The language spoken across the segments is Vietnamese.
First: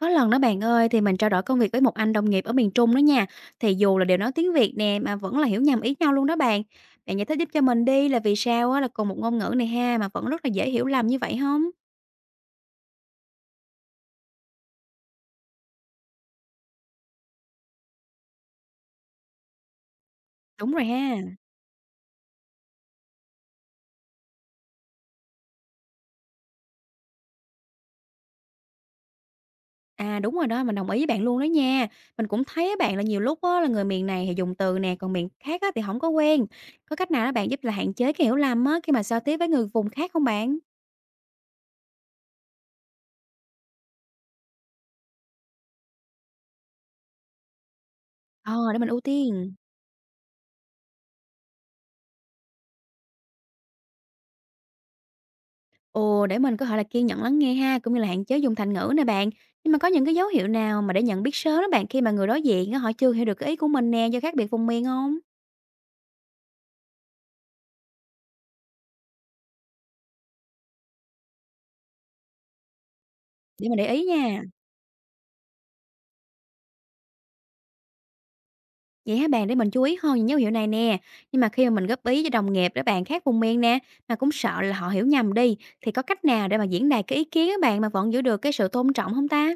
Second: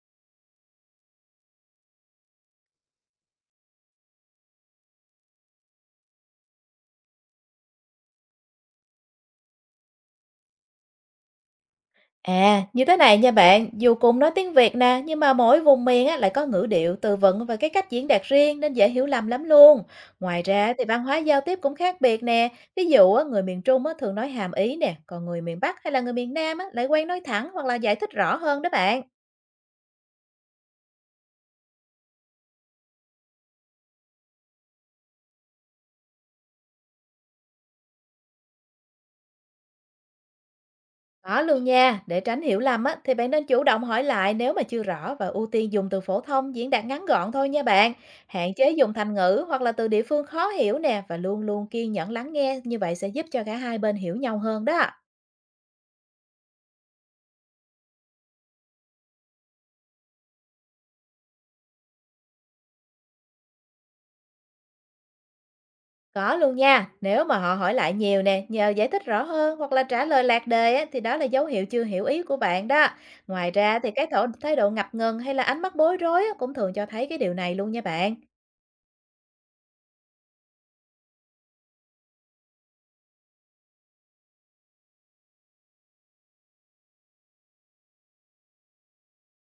Có lần đó bạn ơi, thì mình trao đổi công việc với một anh đồng nghiệp ở miền Trung đó nha. Thì dù là đều nói tiếng Việt nè mà vẫn là hiểu nhầm ý nhau luôn đó bạn. Bạn giải thích giúp cho mình đi là vì sao á, là cùng một ngôn ngữ này ha mà vẫn rất là dễ hiểu lầm như vậy không? À, như thế này nha bạn, dù cùng nói tiếng Việt nè, nhưng mà mỗi vùng miền á, lại có ngữ điệu, từ vựng và cái cách diễn đạt riêng nên dễ hiểu lầm lắm luôn. Ngoài ra Đúng thì rồi văn hóa ha. giao tiếp cũng khác biệt nè. Ví dụ á, người miền Trung á, thường nói hàm ý nè, còn người miền Bắc hay là người miền Nam á, lại quen nói thẳng hoặc là giải thích rõ hơn đó bạn. À đúng rồi đó, mình đồng ý với bạn luôn đó nha. Mình cũng thấy á bạn là nhiều lúc á, là người miền này thì dùng từ nè, còn miền khác á, thì không có quen. Có cách nào đó bạn giúp là hạn chế cái hiểu lầm á, khi mà giao tiếp với người vùng khác không bạn? Có luôn nha, để tránh hiểu lầm á, thì bạn nên chủ động hỏi lại nếu mà chưa rõ và ưu tiên dùng từ phổ thông diễn đạt ngắn gọn thôi nha bạn. Hạn chế Ờ, để mình dùng ưu thành ngữ tiên. hoặc là từ địa phương khó hiểu nè, và luôn luôn kiên nhẫn lắng nghe, như vậy sẽ giúp cho cả hai bên hiểu nhau hơn đó. Ồ, để mình có thể là kiên nhẫn lắng nghe ha, cũng như là hạn chế dùng thành ngữ nè bạn. Nhưng mà có những cái dấu hiệu nào mà để nhận biết sớm đó bạn khi mà người đối diện á, họ chưa hiểu được cái ý của mình nè do khác biệt vùng miền không? Có luôn nha, nếu mà họ hỏi lại nhiều nè, nhờ giải thích rõ hơn hoặc là trả lời lạc đề á, thì đó là dấu hiệu chưa hiểu ý của bạn đó. Ngoài Để mình ra thì để ý cái nha. thái độ ngập ngừng hay là ánh mắt bối rối á, cũng thường cho thấy cái điều này luôn nha bạn. Vậy hả bạn, để mình chú ý hơn những dấu hiệu này nè. Nhưng mà khi mà mình góp ý cho đồng nghiệp để bạn khác vùng miền nè, mà cũng sợ là họ hiểu nhầm đi, thì có cách nào để mà diễn đạt cái ý kiến á bạn mà vẫn giữ được cái sự tôn trọng không ta?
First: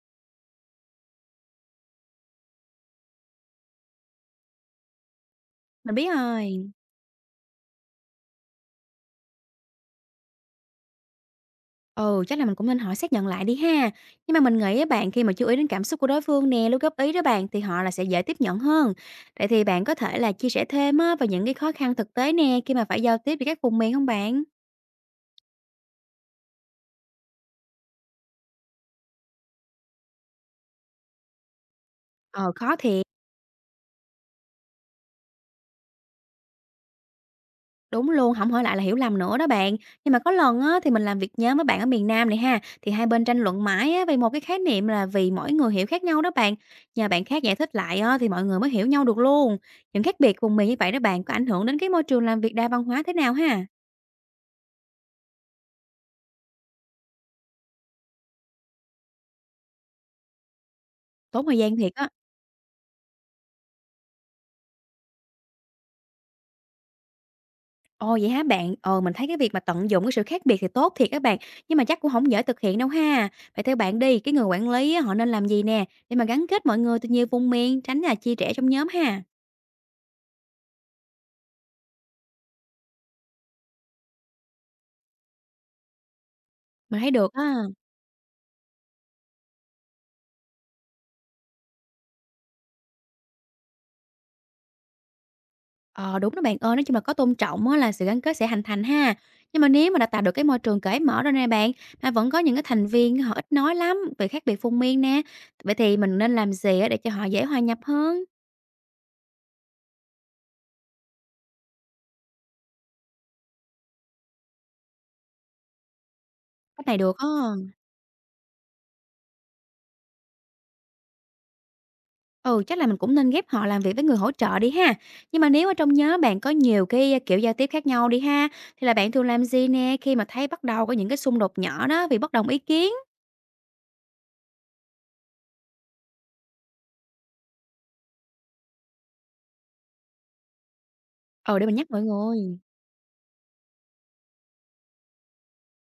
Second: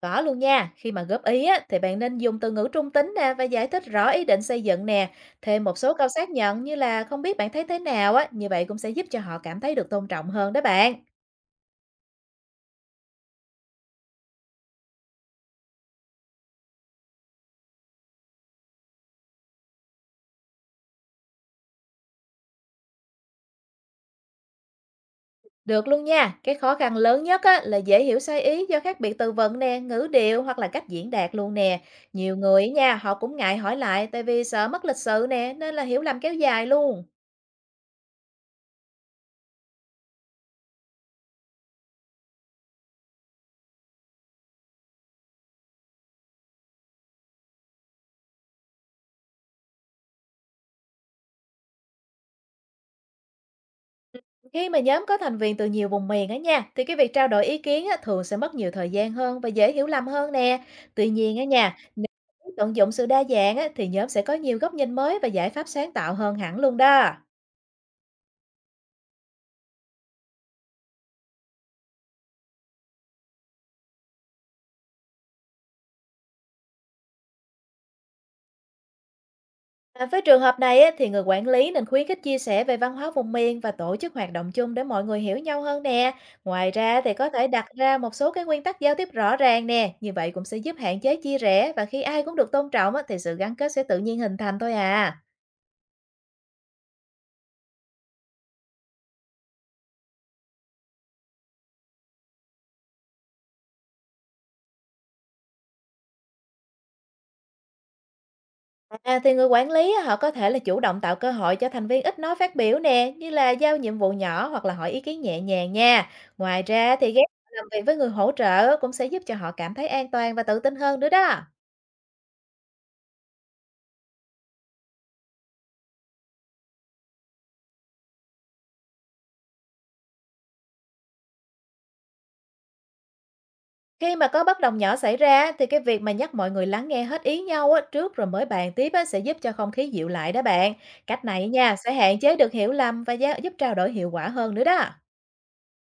Có luôn nha, khi mà góp ý á, thì bạn nên dùng từ ngữ trung tính nè và giải thích rõ ý định xây dựng nè. Thêm một số Mình câu biết xác nhận rồi. như là không biết bạn thấy thế nào á, như vậy cũng sẽ giúp cho họ cảm thấy được tôn trọng hơn đó bạn. Ừ, chắc là mình cũng nên hỏi xác nhận lại đi ha. Nhưng mà mình nghĩ á bạn, khi mà chú ý đến cảm xúc của đối phương nè, lúc góp ý đó bạn, thì họ là sẽ dễ tiếp nhận hơn. Vậy thì bạn có thể là chia sẻ thêm á về những cái khó khăn thực tế nè khi mà phải giao tiếp với các vùng miền không bạn? Được luôn nha, cái khó khăn lớn nhất á, là dễ hiểu sai ý do khác biệt từ vựng nè, ngữ điệu hoặc là cách diễn đạt luôn nè. Nhiều Ờ người khó nha, thiệt, họ cũng ngại hỏi lại tại vì sợ mất lịch sự nè, nên là hiểu lầm kéo dài luôn. đúng luôn, không hỏi lại là hiểu lầm nữa đó bạn. Nhưng mà có lần á thì mình làm việc nhóm với bạn ở miền Nam này ha, thì hai bên tranh luận mãi á về một cái khái niệm, là vì mỗi người hiểu khác nhau đó bạn. Nhờ bạn khác giải thích lại á thì mọi người mới hiểu nhau được luôn. Những khác biệt vùng miền như vậy đó bạn, có ảnh hưởng đến cái môi trường làm việc đa văn hóa thế nào ha? Khi mà nhóm có thành viên từ nhiều vùng miền á nha, thì cái việc trao đổi ý kiến á, thường sẽ mất nhiều thời gian hơn và dễ hiểu lầm hơn nè. Tuy nhiên á Tốn thời nha, gian thiệt nếu á. tận dụng sự đa dạng á, thì nhóm sẽ có nhiều góc nhìn mới và giải pháp sáng tạo hơn hẳn luôn đó. Ồ, vậy hả bạn? Ờ, mình thấy cái việc mà tận dụng cái sự khác biệt thì tốt thiệt các bạn, nhưng mà chắc cũng không dễ thực hiện đâu ha. Vậy theo bạn đi, cái người quản lý á, họ nên làm gì nè, để mà gắn kết mọi người từ nhiều vùng miền, tránh là chia rẽ trong nhóm ha? À, với trường hợp này á, thì người quản lý nên khuyến khích chia sẻ về văn hóa vùng miền và tổ chức hoạt động chung để mọi người hiểu nhau hơn nè. Ngoài ra Mình thấy thì có được á. thể đặt ra một số cái nguyên tắc giao tiếp rõ ràng nè, như vậy cũng sẽ giúp hạn chế chia rẽ, và khi ai cũng được tôn trọng á, thì sự gắn kết sẽ tự nhiên hình thành thôi à. Ờ, đúng đó bạn ơi, nói chung là có tôn trọng á là sự gắn kết sẽ hình thành ha. Nhưng mà nếu mà đã tạo được cái môi trường cởi mở rồi nè bạn, mà vẫn có những cái thành viên họ ít nói lắm về khác biệt vùng miền nè, vậy thì mình nên làm gì á để cho họ dễ hòa nhập hơn? À, thì người quản lý á, họ có thể là chủ động tạo cơ hội cho thành viên ít nói phát biểu nè, như là giao nhiệm vụ nhỏ hoặc là hỏi ý kiến nhẹ nhàng nha. Ngoài Cách ra này thì được ghép á. làm việc với người hỗ trợ cũng sẽ giúp cho họ cảm thấy an toàn và tự tin hơn nữa đó. Ừ, chắc là mình cũng nên ghép họ làm việc với người hỗ trợ đi ha. Nhưng mà nếu ở trong nhóm bạn có nhiều cái kiểu giao tiếp khác nhau đi ha, thì là bạn thường làm gì nè khi mà thấy bắt đầu có những cái xung đột nhỏ đó vì bất đồng ý kiến? Khi mà có bất đồng nhỏ xảy ra thì cái việc mà nhắc mọi người lắng nghe hết ý nhau á, trước rồi mới bàn tiếp á, sẽ giúp cho không khí dịu lại đó bạn. Cách này Ừ, để mình nha nhắc sẽ mọi hạn chế được người. hiểu lầm và giúp trao đổi hiệu quả hơn nữa đó.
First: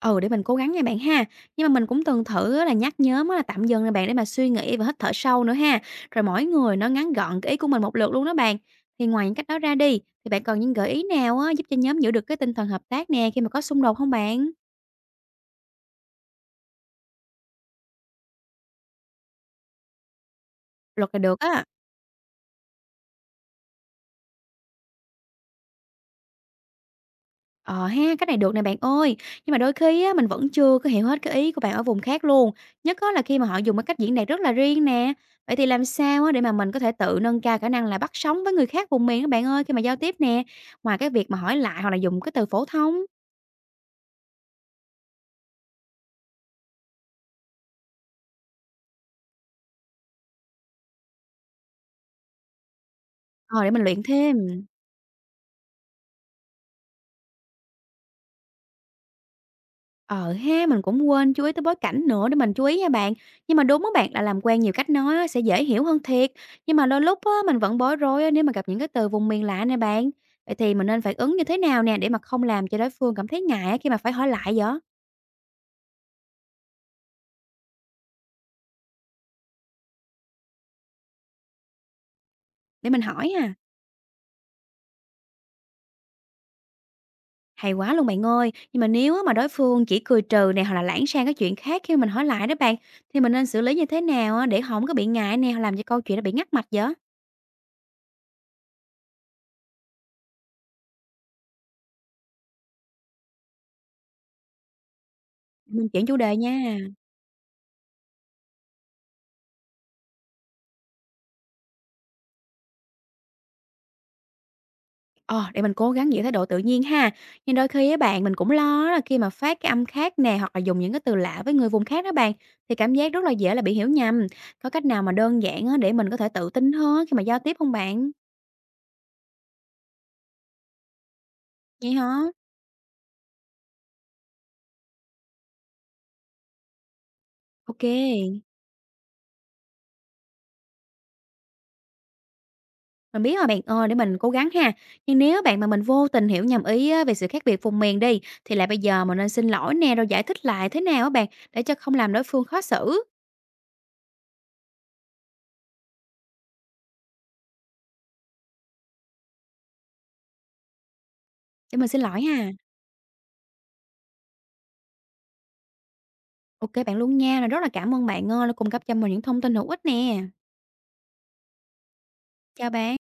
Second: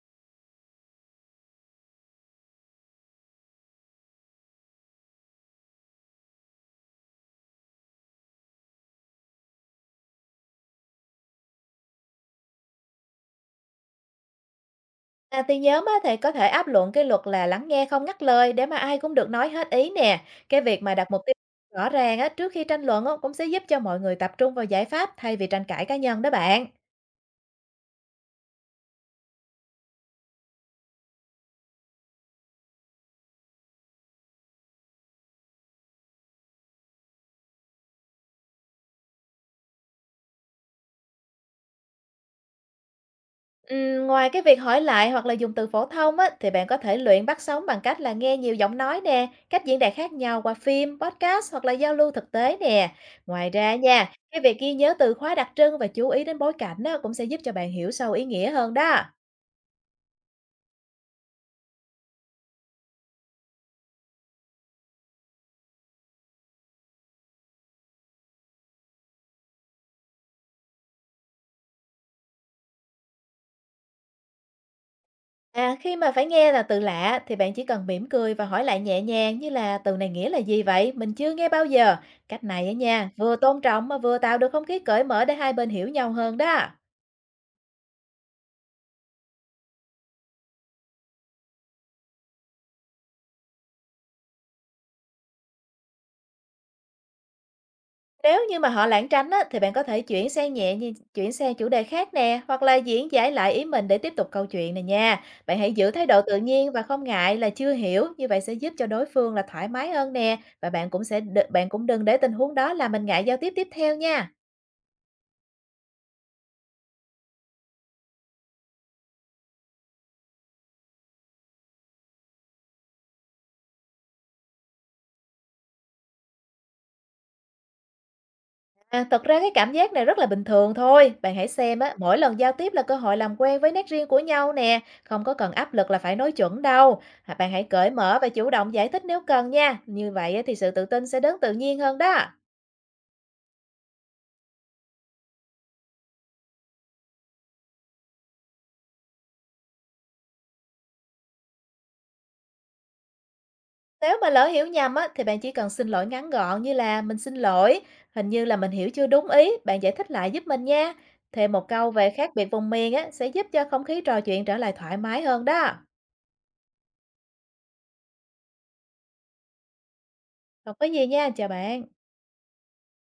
Ừ, để mình cố gắng nha bạn ha. Nhưng mà mình cũng từng thử á là nhắc nhóm á là tạm dừng nè bạn, để mà suy nghĩ và hít thở sâu nữa ha. Rồi mỗi người nó ngắn gọn cái ý của mình một lượt luôn đó bạn. Thì ngoài những cách đó ra đi, thì bạn còn những gợi ý nào á, giúp cho nhóm giữ được cái tinh thần hợp tác nè khi mà có xung đột không bạn? À, thì nhóm á, thì có thể áp luận cái luật là lắng nghe không ngắt lời để mà ai cũng được nói hết ý nè. Cái việc mà Luật đặt là mục tiêu được á. rõ ràng á, trước khi tranh luận á, cũng sẽ giúp cho mọi người tập trung vào giải pháp thay vì tranh cãi cá nhân đó bạn. Ờ ha, cách này được nè bạn ơi. Nhưng mà đôi khi á, mình vẫn chưa có hiểu hết cái ý của bạn ở vùng khác luôn. Nhất á, là khi mà họ dùng cái cách diễn đạt rất là riêng nè. Vậy thì làm sao á, để mà mình có thể tự nâng cao khả năng là bắt sóng với người khác vùng miền các bạn ơi khi mà giao tiếp nè? Ngoài cái việc mà hỏi lại hoặc là dùng cái từ phổ thông. Ngoài cái việc hỏi lại hoặc là dùng từ phổ thông á, thì bạn có thể luyện bắt sóng bằng cách là nghe nhiều giọng nói nè, cách diễn đạt khác nhau qua phim, podcast hoặc là giao lưu thực tế nè. Ngoài Ờ, để ra mình luyện nha, cái việc thêm. ghi nhớ từ khóa đặc trưng và chú ý đến bối cảnh á, cũng sẽ giúp cho bạn hiểu sâu ý nghĩa hơn đó. Ờ ha, mình cũng quên chú ý tới bối cảnh nữa, để mình chú ý nha bạn. Nhưng mà đúng á bạn, là làm quen nhiều cách nói á, sẽ dễ hiểu hơn thiệt. Nhưng mà đôi lúc á, mình vẫn bối rối á, nếu mà gặp những cái từ vùng miền lạ nè bạn. Vậy thì mình nên phản ứng như thế nào nè để mà không làm cho đối phương cảm thấy ngại á, khi mà phải hỏi lại vậy? À, khi mà phải nghe là từ lạ thì bạn chỉ cần mỉm cười và hỏi lại nhẹ nhàng như là: từ này nghĩa là gì vậy? Mình chưa nghe bao giờ. Cách này á Để mình nha, hỏi vừa à. tôn trọng mà vừa tạo được không khí cởi mở để hai bên hiểu nhau hơn đó. Hay quá luôn bạn ơi. Nhưng mà nếu á, mà đối phương chỉ cười trừ nè, hoặc là lãng sang cái chuyện khác khi mà mình hỏi lại đó bạn, thì mình nên xử lý như thế nào á, để không có bị ngại nè hoặc làm cho câu chuyện nó bị ngắt mạch vậy? Nếu như mà họ lảng tránh á, thì bạn có thể chuyển sang nhẹ như chuyển sang chủ đề khác nè, hoặc là diễn giải lại ý mình để tiếp tục câu chuyện này nha. Bạn hãy Mình giữ thái chuyển chủ độ đề tự nhiên nha. và không ngại là chưa hiểu, như vậy sẽ giúp cho đối phương là thoải mái hơn nè, và bạn cũng đừng để tình huống đó làm mình ngại giao tiếp tiếp theo nha. Ờ, để mình cố gắng giữ thái độ tự nhiên ha. Nhưng đôi khi á bạn, mình cũng lo là khi mà phát cái âm khác nè, hoặc là dùng những cái từ lạ với người vùng khác đó bạn, thì cảm giác rất là dễ là bị hiểu nhầm. Có cách nào mà đơn giản á để mình có thể tự tin hơn khi mà giao tiếp không bạn? À, thật ra cái cảm giác này rất là bình thường thôi. Bạn hãy xem Vậy á, mỗi hả? lần giao tiếp là cơ hội làm quen với nét riêng của nhau nè, không có cần áp lực là phải nói chuẩn đâu. À, bạn hãy Ok. cởi mở và chủ động giải thích nếu cần nha. Như vậy á, thì sự tự tin sẽ đến tự nhiên hơn đó. Mình biết rồi bạn ơi, để mình cố gắng ha. Nhưng nếu bạn, mà mình vô tình hiểu nhầm ý á về sự khác biệt vùng miền đi, thì lại bây giờ mình nên xin lỗi nè, rồi giải thích lại thế nào á bạn, để cho không làm đối phương khó xử? Nếu mà lỡ hiểu nhầm á, thì bạn chỉ cần xin lỗi ngắn gọn như là: mình xin lỗi, hình như là mình hiểu chưa đúng ý, bạn giải thích lại giúp mình nha. Thêm một Để mình câu xin về lỗi khác biệt ha. vùng miền á, sẽ giúp cho không khí trò chuyện trở lại thoải mái hơn đó. Ok bạn luôn nha, rất là cảm ơn bạn ơi, đã cung cấp cho mình những thông tin hữu ích nè. Không có gì nha, chào bạn. Chào bạn.